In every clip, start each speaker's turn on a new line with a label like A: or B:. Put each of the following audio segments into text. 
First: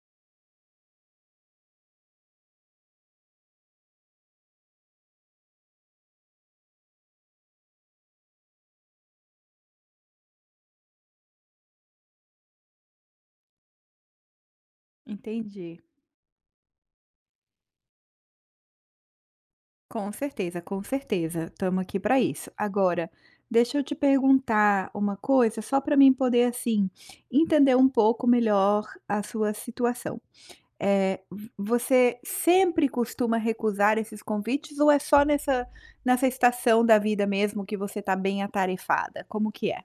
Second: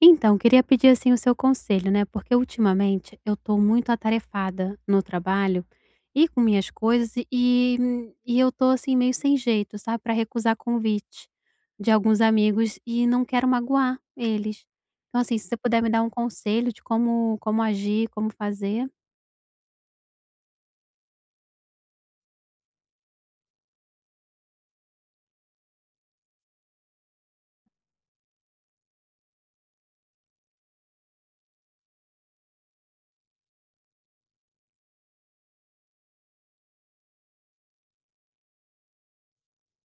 A: Então, queria pedir assim o seu conselho, né? Porque ultimamente eu tô muito atarefada no trabalho e com minhas coisas e eu tô assim meio sem jeito, sabe, para recusar convite de alguns amigos e não quero magoar eles. Então, assim, se você
B: Entendi.
A: puder me dar um conselho de como agir, como fazer.
B: Com certeza, com certeza. Estamos aqui para isso. Agora, deixa eu te perguntar uma coisa, só para mim poder, assim, entender um pouco melhor a sua situação. É, você sempre costuma recusar esses convites ou é só nessa estação da vida mesmo que você está bem atarefada? Como que é?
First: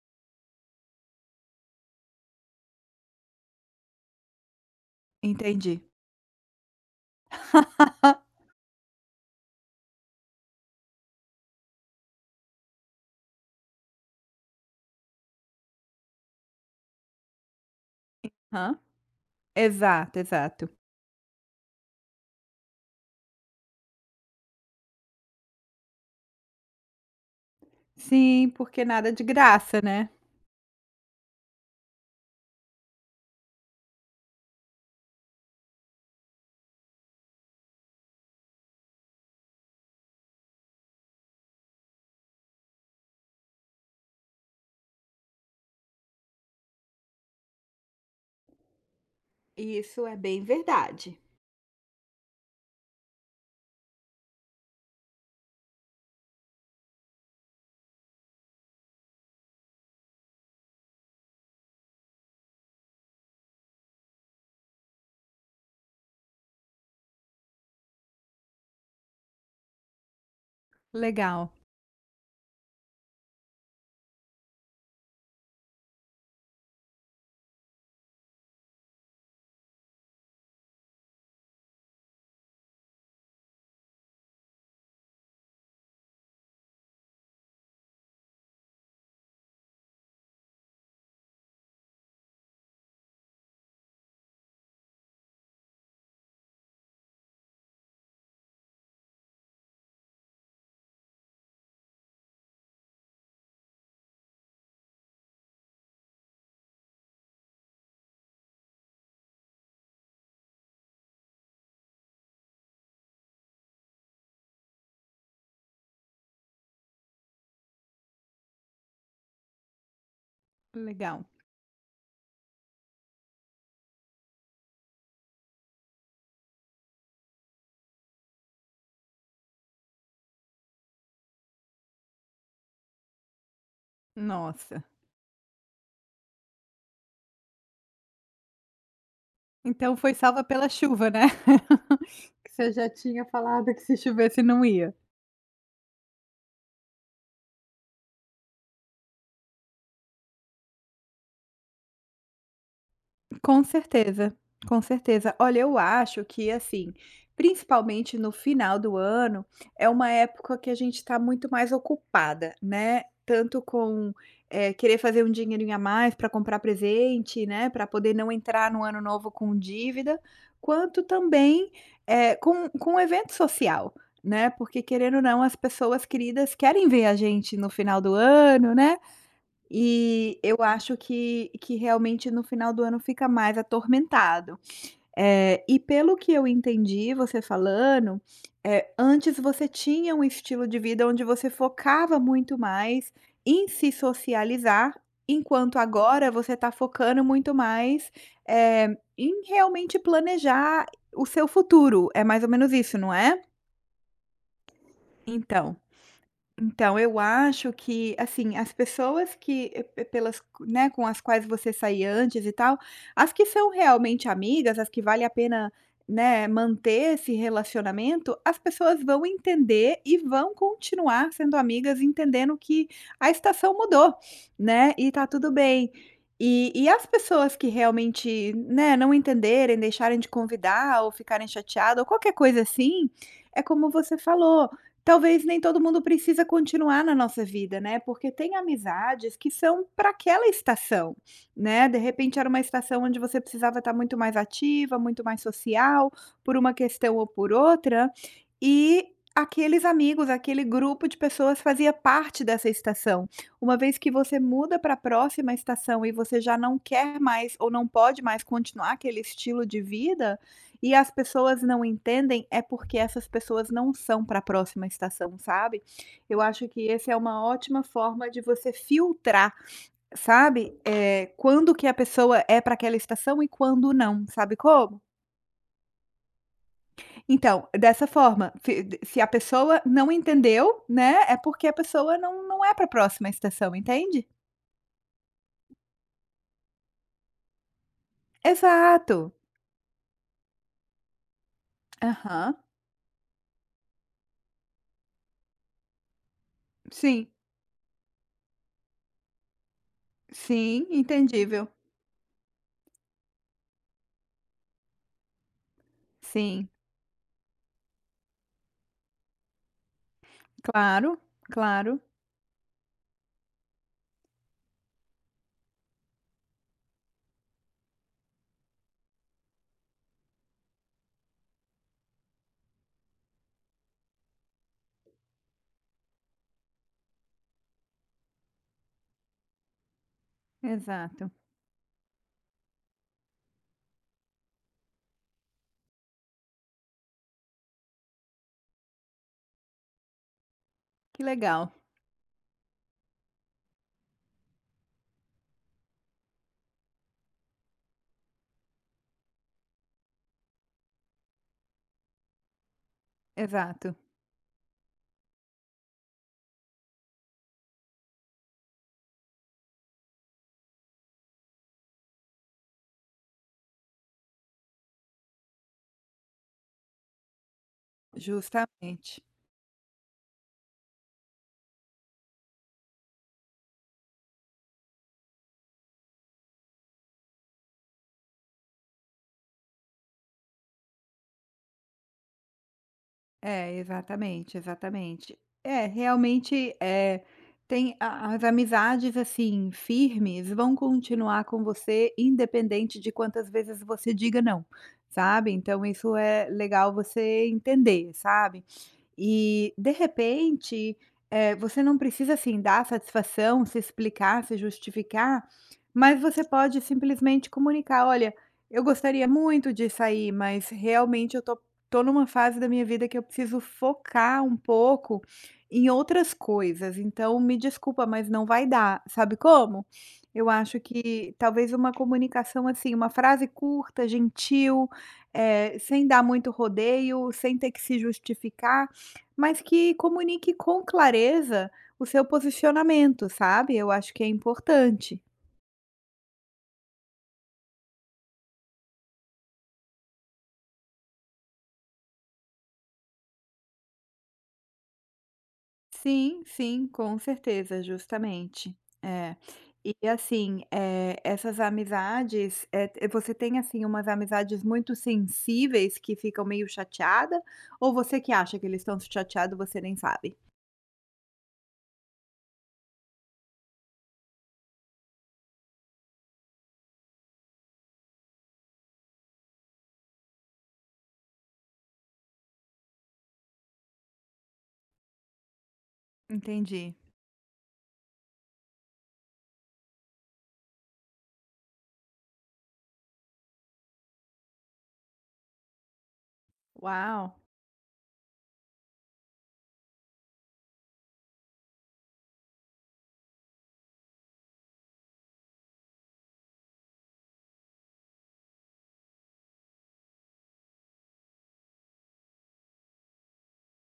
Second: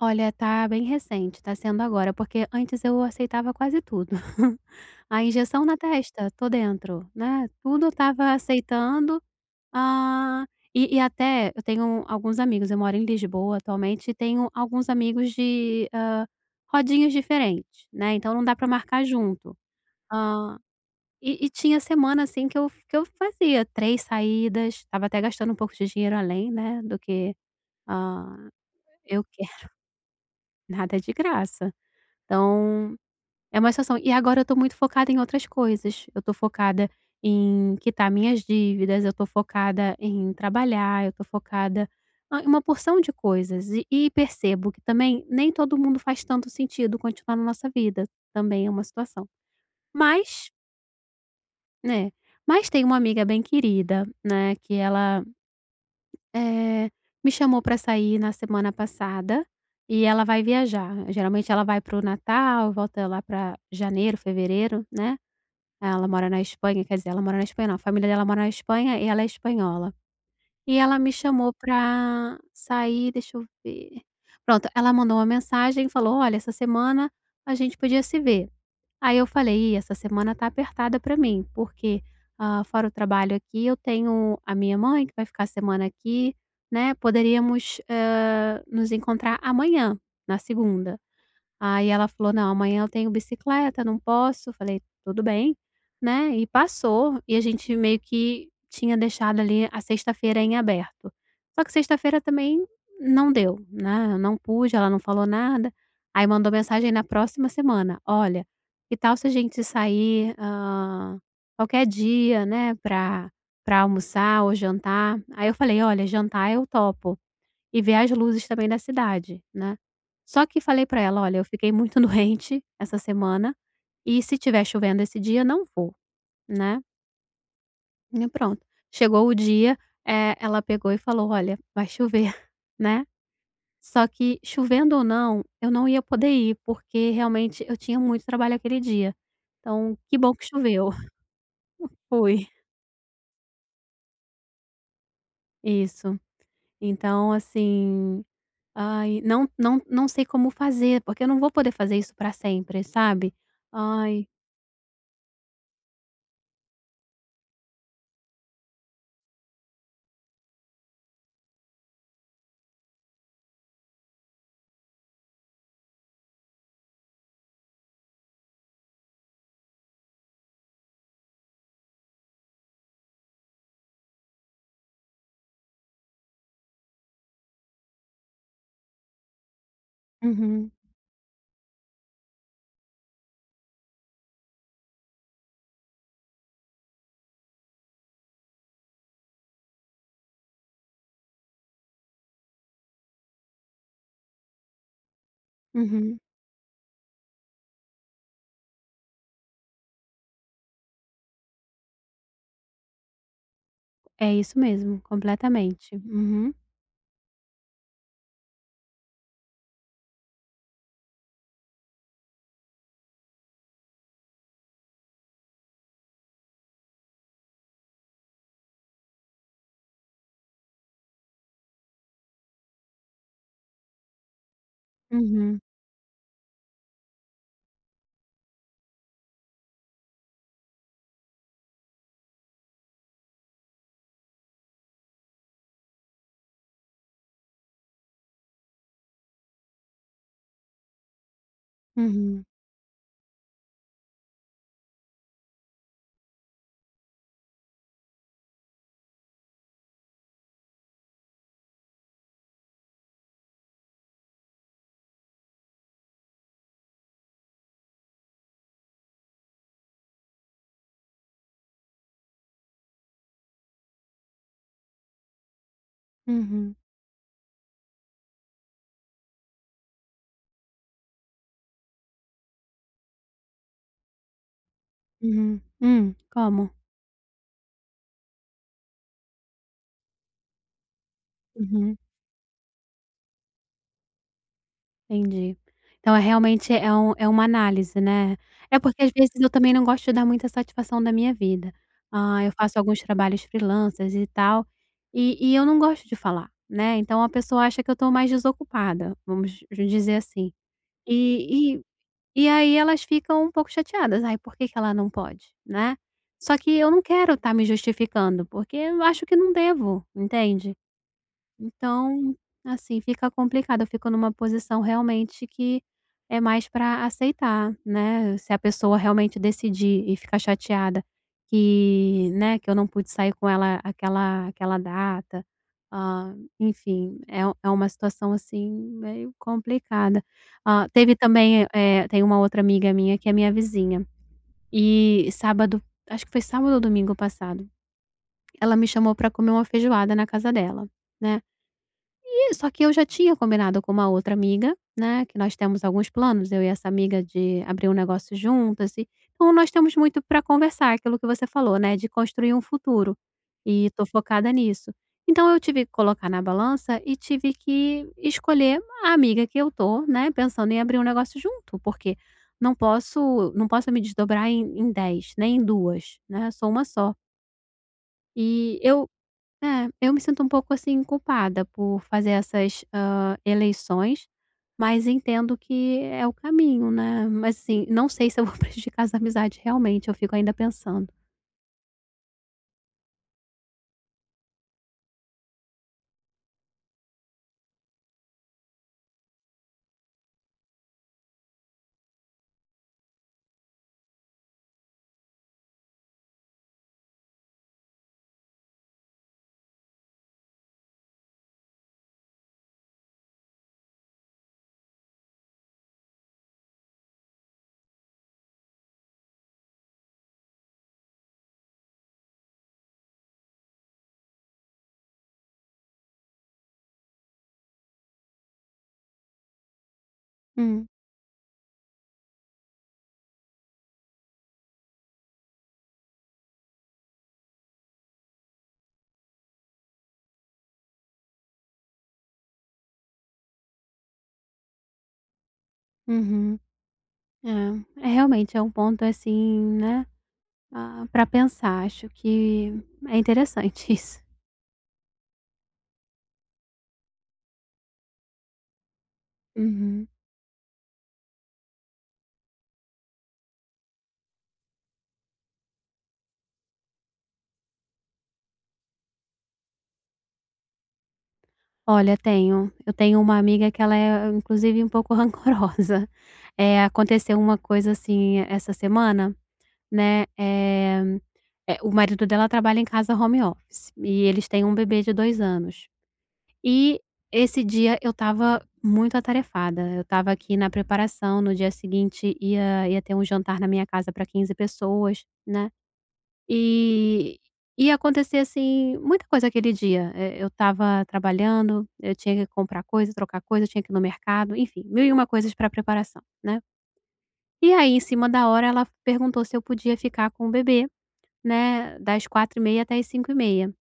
A: Olha, tá bem recente, tá sendo agora, porque antes eu aceitava quase tudo. A injeção
B: Entendi.
A: na testa, tô dentro, né? Tudo eu tava aceitando. Ah, e até eu tenho alguns amigos, eu moro em Lisboa atualmente e tenho alguns amigos de, rodinhas diferentes, né, então não dá para
B: Hã?
A: marcar junto.
B: Exato,
A: Hã,
B: exato.
A: e tinha semana, assim, que eu fazia 3 saídas, estava até gastando um pouco de dinheiro além, né, do que, hã,
B: Sim, porque nada de
A: eu que
B: graça, né?
A: nada é de graça. Então, é uma situação. E agora eu tô muito focada em outras coisas. Eu tô focada em quitar minhas dívidas, eu tô focada em trabalhar, eu tô focada, em uma porção de coisas. E percebo que também nem todo mundo faz tanto sentido continuar na nossa vida. Também é uma situação.
B: Isso é bem
A: Mas,
B: verdade.
A: né? Mas tem uma amiga bem querida, né? Que ela eh, me chamou pra sair na semana passada e ela vai viajar. Geralmente ela vai pro Natal, volta lá pra janeiro, fevereiro, né? Ela mora na Espanha, quer dizer, ela mora na Espanha não, a família dela mora na Espanha e ela é espanhola. E ela me chamou
B: Legal,
A: pra sair, deixa eu ver. Pronto, ela mandou uma mensagem e falou: "Olha, essa semana a gente podia se ver". Aí eu falei: "Ih, essa semana tá apertada pra mim, porque, fora o trabalho aqui, eu tenho a minha mãe que vai ficar a semana aqui, né, poderíamos, nos encontrar amanhã, na segunda". Aí ela falou: "Não, amanhã eu tenho bicicleta, não posso". Falei: "Tudo bem", né, e passou, e a gente meio que tinha deixado ali a sexta-feira em aberto. Só que sexta-feira também não deu, né, eu não pude, ela não falou nada. Aí mandou mensagem na próxima semana: "Olha, que tal se a gente sair, qualquer dia, né, pra almoçar ou jantar?". Aí eu falei: "Olha, jantar eu topo". E ver as luzes também da cidade, né. Só que falei pra ela:
B: legal.
A: "Olha, eu fiquei muito doente essa semana e se tiver chovendo esse dia, não vou", né. E pronto, chegou o dia, ela pegou e falou: "Olha, vai chover", né. Só que
B: Nossa,
A: chovendo ou não, eu não ia poder ir, porque realmente eu tinha muito trabalho aquele dia.
B: então
A: Então,
B: foi
A: que bom
B: salva
A: que
B: pela
A: choveu.
B: chuva, né?
A: Fui.
B: Que você já tinha falado que se chovesse não ia.
A: Isso. Então, assim, ai, não sei como fazer, porque eu não vou poder fazer isso para sempre, sabe.
B: Com
A: Ai,
B: certeza, com certeza. Olha, eu acho que assim, principalmente no final do ano, é uma época que a gente está muito mais ocupada, né? Tanto com querer fazer um dinheirinho a mais para comprar presente, né? Para poder não entrar no ano novo com dívida, quanto também com evento social. Né? Porque querendo ou não, as pessoas queridas querem ver a gente no final do ano, né? E eu
A: uhum,
B: acho que realmente no final do ano fica mais atormentado. E pelo que eu entendi você falando, antes você tinha um estilo de vida onde você focava muito mais em se socializar, enquanto
A: uhum.
B: agora você está focando muito mais, em realmente planejar o seu futuro, é mais ou menos isso, não é?
A: É isso mesmo,
B: Então
A: completamente. Uhum,
B: então, eu acho que, assim, as pessoas que e pe pelas né, com as quais você saía antes e tal, as que são realmente amigas, as que vale a pena, né, manter esse relacionamento, as pessoas vão entender e vão continuar sendo amigas, entendendo que a estação mudou, né, e tá tudo
A: uhum,
B: bem. E as pessoas que realmente, né, não entenderem, deixarem de convidar ou ficarem chateadas ou qualquer coisa assim, é como você falou. Talvez nem todo mundo precisa continuar na nossa vida, né, porque tem amizades que são para aquela estação, né, de repente
A: uhum,
B: era uma estação onde você precisava estar muito mais ativa, muito mais social, por uma questão ou por outra, e aqueles amigos, aquele grupo de pessoas fazia parte dessa estação. Uma vez que você muda para a próxima estação e você já não quer mais ou não pode mais continuar aquele estilo de vida, e as pessoas não entendem é porque essas pessoas não são para a próxima estação, sabe. Eu acho
A: uhum,
B: que esse é uma ótima forma de você filtrar, sabe. É quando que a pessoa é para aquela estação e quando não, sabe como?
A: uhum. Como?
B: Então, dessa forma, fi se a pessoa não entendeu, né, é porque a
A: Uhum,
B: pessoa não é para a próxima estação, entende?
A: entendi. Então, é realmente, é uma análise, né. É porque às
B: Exato.
A: vezes eu também não gosto de dar muita satisfação da minha vida. Ah, eu
B: Aham.
A: faço alguns trabalhos freelancers e tal, e eu não gosto de falar, né, então
B: Sim,
A: a pessoa acha que eu estou mais desocupada, vamos dizer assim.
B: sim, entendível.
A: E e e aí elas ficam um pouco chateadas, "Ai, por que que ela não pode?", né. Só
B: Sim,
A: que eu não quero estar me justificando, porque eu acho que não devo, entende?
B: claro, claro.
A: Então, assim, fica complicado, eu fico numa posição realmente que é mais para aceitar, né, se a pessoa realmente decidir e ficar chateada que, né, que eu não pude sair com ela aquela data, enfim, é uma situação, assim, meio complicada. Teve
B: Exato.
A: também, tem uma outra amiga minha que é minha vizinha, e sábado acho que foi sábado ou domingo passado, ela me chamou para comer uma feijoada na casa dela,
B: Que
A: né.
B: legal.
A: É, só que eu já tinha combinado com uma outra amiga, né, que nós temos alguns planos, eu e essa amiga, de abrir um negócio juntas e então nós temos muito para conversar, aquilo que você falou, né, de construir um futuro,
B: Exato,
A: e tô focada nisso. Então eu tive que colocar na balança e tive que escolher a amiga que eu tô, né, pensando em abrir um negócio junto, porque não posso me desdobrar em 10, nem em 2, né, sou uma só. E eu
B: justamente.
A: eu me sinto um pouco, assim, culpada por fazer essas, eleições, mas entendo que é o caminho, né. Mas, assim, não sei se eu vou prejudicar as amizades realmente, eu fico ainda pensando.
B: É, exatamente, exatamente. É, realmente, é tem a as amizades, assim, firmes vão continuar com você independente de quantas vezes você diga "não", sabe. Então isso é legal você entender, sabe. E, de repente, você não precisa, assim, dar satisfação, se explicar, se justificar, mas você pode simplesmente comunicar: "Olha, eu gostaria muito de sair, mas realmente eu tô numa fase da minha vida que eu preciso focar um pouco em outras coisas, então me desculpa, mas não vai dar". Sabe como? Eu acho
A: Hum,
B: que talvez uma comunicação, assim, uma frase curta, gentil, sem dar muito rodeio, sem ter que se justificar, mas que comunique com clareza o seu posicionamento, sabe, eu acho que é importante.
A: uhum. É realmente é um ponto, assim, né, pra pensar, acho que é interessante isso.
B: Sim, sim, com certeza, justamente. É. E
A: Uhum.
B: assim, essas amizades, você tem, assim, umas amizades muito sensíveis que ficam meio chateada, ou você que acha que eles estão chateados, você nem sabe?
A: Olha, tenho. Eu tenho uma amiga que ela é, inclusive, um pouco rancorosa. É, aconteceu uma coisa, assim, essa semana. Né, o marido dela trabalha em casa home office e eles têm um bebê de 2 anos.
B: Entendi.
A: E esse dia eu estava muito atarefada, eu estava aqui na preparação, no dia seguinte ia ter um jantar na minha casa para 15 pessoas, né, e
B: Uau!
A: ia acontecer, assim, muita coisa aquele dia. Eu estava trabalhando, eu tinha que comprar coisa, trocar coisa, eu tinha que ir no mercado, enfim, 1001 coisas para preparação, né. E aí, em cima da hora, ela perguntou se eu podia ficar com o bebê, né, das 4h30 até as 5h30.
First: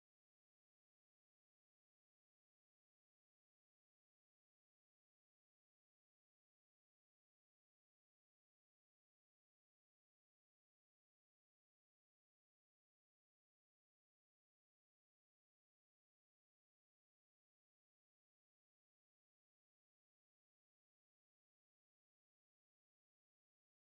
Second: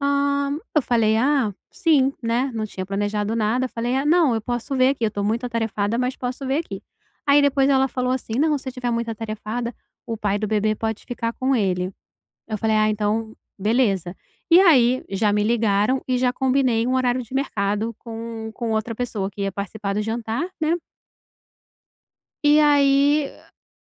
A: Ah, eu falei: "Ah, sim", né, não tinha planejado nada, falei: "Ah, não, eu posso ver aqui, eu tô muito atarefada, mas posso ver aqui". Aí depois ela falou assim: "Não, se eu tiver muito atarefada, o pai do bebê pode ficar com ele". Eu falei: "Ah, então beleza". E aí já me ligaram e já combinei um horário de mercado com outra pessoa que ia participar do jantar, né. E aí,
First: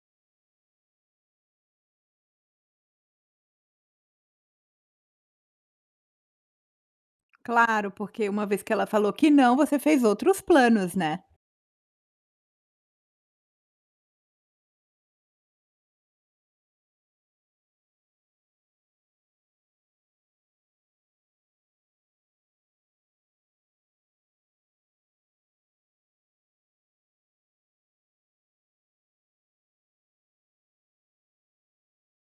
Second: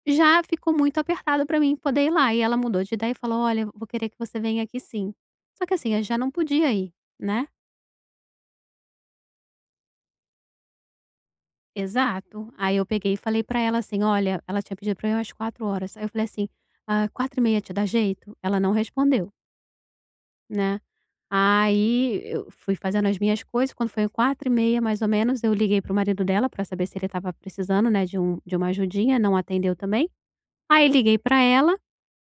A: já ficou muito apertado pra mim poder ir lá, e ela mudou de ideia e falou: "Olha, vou querer que você venha aqui sim". Só que assim, eu já não podia ir, né.
B: Claro, porque uma vez que ela falou que não, você fez outros planos, né?
A: Exato. Aí eu peguei e falei pra ela assim: "Olha", ela tinha pedido pra eu ir às 4 horas. Aí eu falei assim: "Ah, 16h30 te dá jeito?". Ela não respondeu, né. Aí eu fui fazendo as minhas coisas, quando foi 4h30 mais ou menos, eu liguei pro marido dela pra saber se ele estava precisando, né, de uma ajudinha, não atendeu também. Aí liguei pra ela.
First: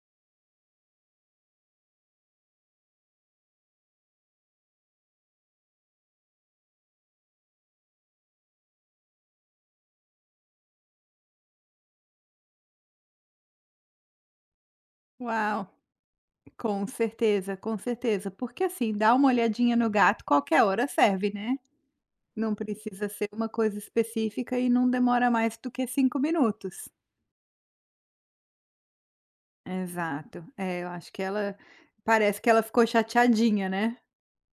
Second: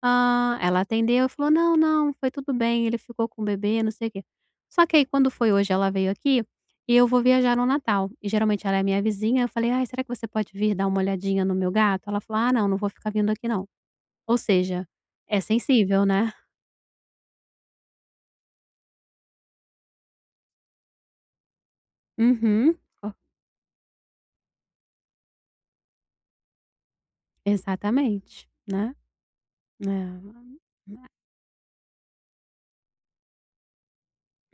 A: Ah, ela atendeu e falou: "Não, não, foi tudo bem, ele ficou com o bebê, não sei o quê". Só que aí quando foi hoje, ela veio aqui e eu vou viajar no Natal, e geralmente ela é minha vizinha, eu falei: "Ai, será que você pode vir dar uma olhadinha no meu gato?". Ela falou: "Ah, não, não vou ficar vindo aqui não". Ou seja, é
B: Uau!
A: sensível, né?
B: Com certeza, com certeza. Porque, assim, dar uma olhadinha no gato qualquer hora serve, né. Não
A: Uhum.
B: precisa
A: O,
B: ser uma coisa específica e não demora mais do que 5 minutos.
A: exatamente, né?
B: Exato.
A: É.
B: É, eu acho que ela parece que ela ficou chateadinha, né.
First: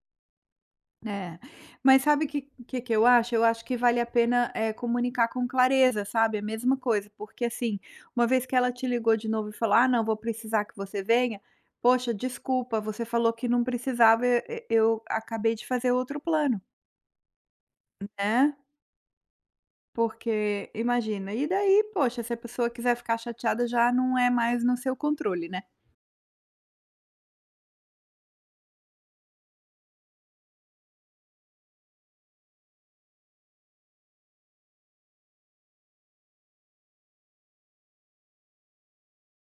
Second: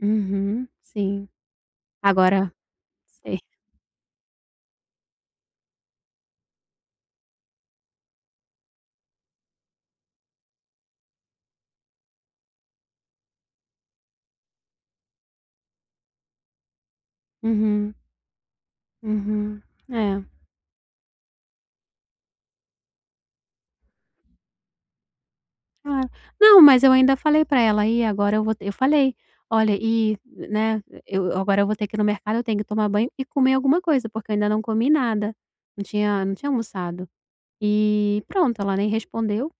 A: Uhum, sim.
B: É, mas sabe o que
A: Agora
B: que eu acho?
A: sei.
B: Eu acho que vale a pena, comunicar com clareza, sabe. É a mesma coisa, porque, assim, uma vez que ela te ligou de novo e falou: "Ah, não, vou precisar que você venha", "Poxa, desculpa, você falou que não precisava, e eu acabei de fazer outro plano",
A: Uhum,
B: né,
A: uhum. É.
B: porque imagina, e daí, poxa, se a pessoa quiser ficar chateada já não é mais no seu controle, né.
A: Claro. Não, mas eu ainda falei pra ela: "E agora eu vou te", eu falei: "Olha, e, né, eu agora eu vou ter que ir no mercado, eu tenho que tomar banho e comer alguma coisa, porque eu ainda não comi nada, não tinha almoçado". E pronto, ela nem respondeu,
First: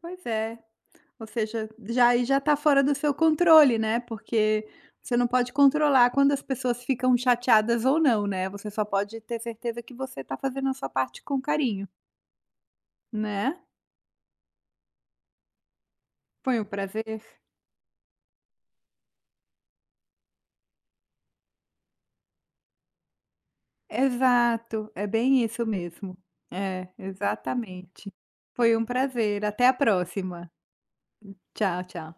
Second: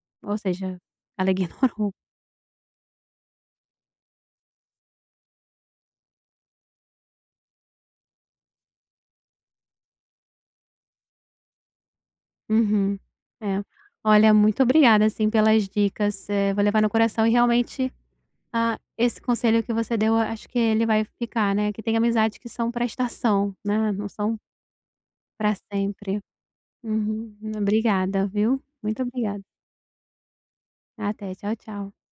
B: Pois
A: ou
B: é.
A: seja,
B: Ou
A: ela
B: seja,
A: ignorou.
B: já aí já está fora do seu controle, né, porque você não pode controlar quando as pessoas ficam chateadas ou não, né, você só pode ter certeza que você está fazendo a sua parte com carinho,
A: Uhum.
B: né.
A: É. Olha, muito obrigada, assim, pelas dicas,
B: Foi um
A: vou levar no
B: prazer.
A: coração e realmente, esse conselho que você deu, eu acho que ele vai ficar, né, que tem amizades que são pra estação, né, não são
B: Exato, é bem
A: pra
B: isso mesmo.
A: sempre.
B: É,
A: Uhum.
B: exatamente.
A: Obrigada, viu?
B: Foi um
A: Muito obrigada.
B: prazer, até a próxima.
A: Até, tchau,
B: Tchau,
A: tchau.
B: tchau.